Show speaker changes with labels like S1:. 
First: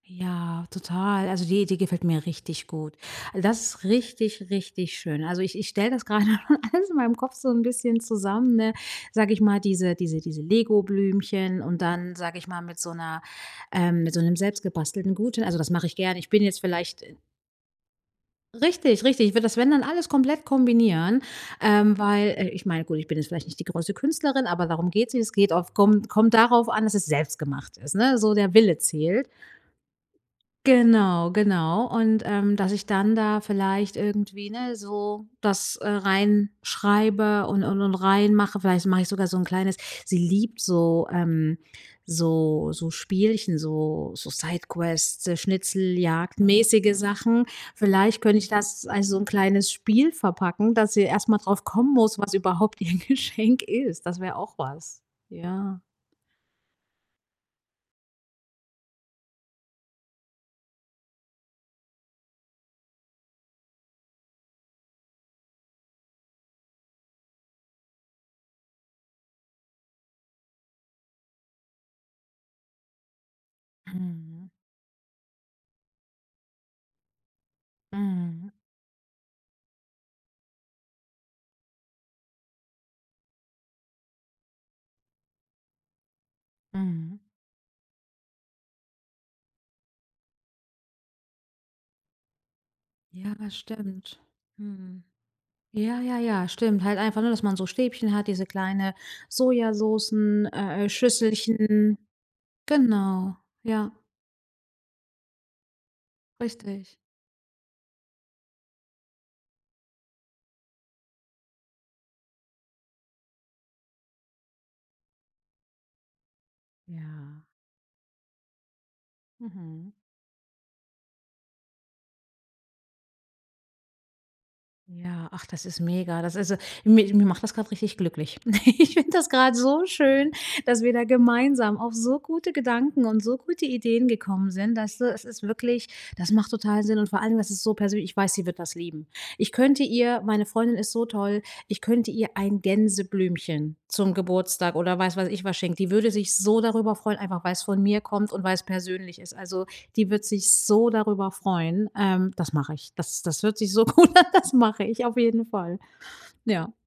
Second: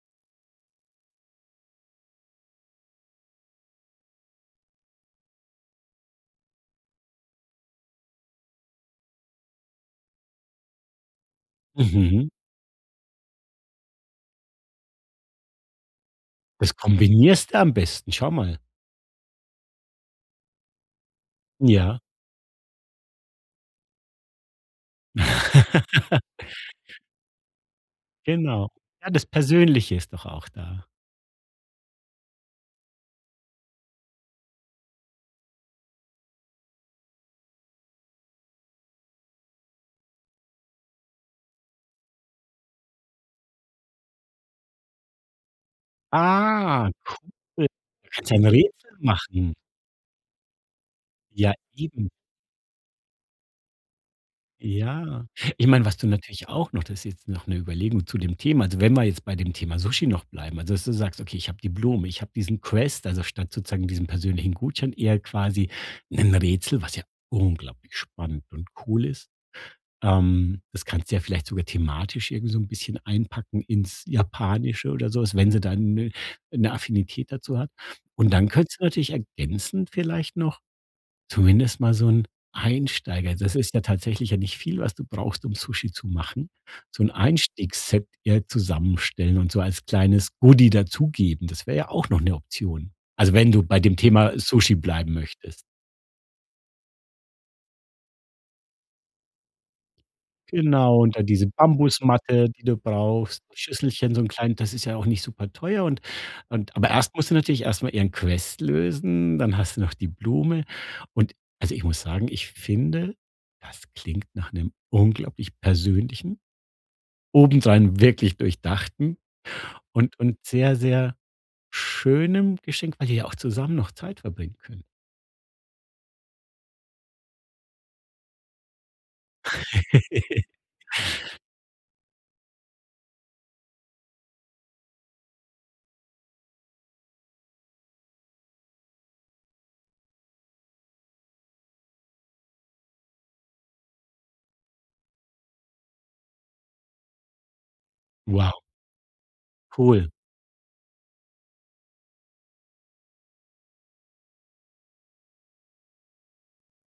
S1: Ja, total. Also, die Idee gefällt mir richtig gut. Das ist richtig, richtig schön. Also, ich ich stelle das grade alles in meinem Kopf so 'n bisschen zusammen, ne, sage ich mal, diese diese diese Legoblümchen und dann,
S2: Mhm.
S1: sage ich mal, mit so 'ner ähm, mit so 'nem selbstgebastelten Gutschein. Also, das mache ich gerne. Ich bin jetzt
S2: Das
S1: vielleicht, äh
S2: kombinierst du am besten. Schau mal.
S1: Richtig, richtig. Ich würde das, wenn dann alles komplett kombinieren, ähm,
S2: Ja.
S1: weil äh, ich meine, gut, ich bin jetzt vielleicht nicht die größte Künstlerin, aber darum geht's nicht. Es geht auf kommt kommt darauf an, dass es selbst gemacht ist, ne? So der
S2: Genau.
S1: Wille
S2: Ja, das
S1: zählt.
S2: Persönliche ist doch auch da.
S1: Genau, genau. Und, ähm, dass ich dann da vielleicht irgendwie, ne, so das, äh, reinschreibe und und und reinmache. Vielleicht mache ich sogar so 'n kleines sie liebt so, ähm, so so Spielchen, so so Sidequests,
S2: Ah,
S1: schnitzeljagdmäßige Sachen.
S2: cool.
S1: Vielleicht
S2: Kannst du
S1: könnte
S2: ein
S1: ich das,
S2: Rätsel
S1: als so 'n
S2: machen.
S1: kleines Spiel verpacken, dass sie erst mal
S2: Ja,
S1: drauf kommen
S2: eben.
S1: muss, was überhaupt ihr Geschenk ist. Das wäre auch was.
S2: Ja. Ich
S1: Ja.
S2: meine, was du natürlich auch noch das ist jetzt noch 'ne Überlegung zu dem Thema, also, wenn wir jetzt bei dem Thema Sushi noch bleiben, also, dass du sagst: „Okay, habe die Blumen, ich hab diesen Quest“, also statt sozusagen diesen persönlichen Gutschein, eher quasi 'nen Rätsel, was ja unglaublich spannend und cool ist. Ähm, das kannst du ja vielleicht sogar thematisch irgendwie so 'n bisschen einpacken ins
S1: Mhm.
S2: Japanische oder so was, wenn sie dann 'ne 'ne Affinität dazu hat. Und dann
S1: Mhm.
S2: könntest du natürlich ergänzend vielleicht noch zumindest mal so 'n Einsteiger das ist ja tatsächlich ja nicht viel, was du brauchst, um Sushi zu machen, so 'n
S1: Mhm.
S2: Einstiegsset eher zusammenstellen und so als kleines Goodie dazugeben. Das wär ja auch noch 'ne Option. Also,
S1: Ja,
S2: wenn
S1: das
S2: du bei dem
S1: stimmt.
S2: Thema Sushi
S1: Mhm.
S2: bleiben möchtest.
S1: Ja, ja, ja, stimmt. Halt einfach, ne, dass man so Stäbchen hat, diese kleine Sojasoßen, äh, äh,
S2: Genau, und da diese
S1: Schüsselchen.
S2: Bambusmatte, die du
S1: Genau,
S2: brauchst,
S1: ja.
S2: Schüsselchen so 'n kleinen das ist ja auch nicht superteuer und und aber
S1: Richtig.
S2: erst muss sie natürlich erst mal ihren Quest lösen, dann hast du noch die Blume. Und also, ich muss sagen, ich finde, das klingt nach 'nem unglaublich persönlichen,
S1: Ja.
S2: obendrein wirklich durchdachten
S1: Mhm.
S2: und und sehr, sehr schönem Geschenk, weil ihr ja auch zusammen noch Zeit verbringen könnt.
S1: Ja, ach, das ist mega, das ist so mi mich macht das grad richtig glücklich. Ich finde das grad so schön, dass wir da gemeinsam auf so gute Gedanken und so gute Ideen gekommen sind, dass du es ist wirklich, das macht total Sinn. Und vor allem, das ist so persönlich, ich weiß, sie wird das lieben. Ich könnte ihr meine Freundin ist so toll, ich könnte ihr ein Gänseblümchen zum Geburtstag oder weiß was ich was schenken. Die würde sich so darüber freuen, einfach weil's von mir kommt und
S2: Wow.
S1: weil's persönlich ist. Also, die
S2: Cool.
S1: wird sich so darüber freuen, ähm, das mache ich. Das das hört sich so gut an, das mache ich auf jeden Fall. Ja.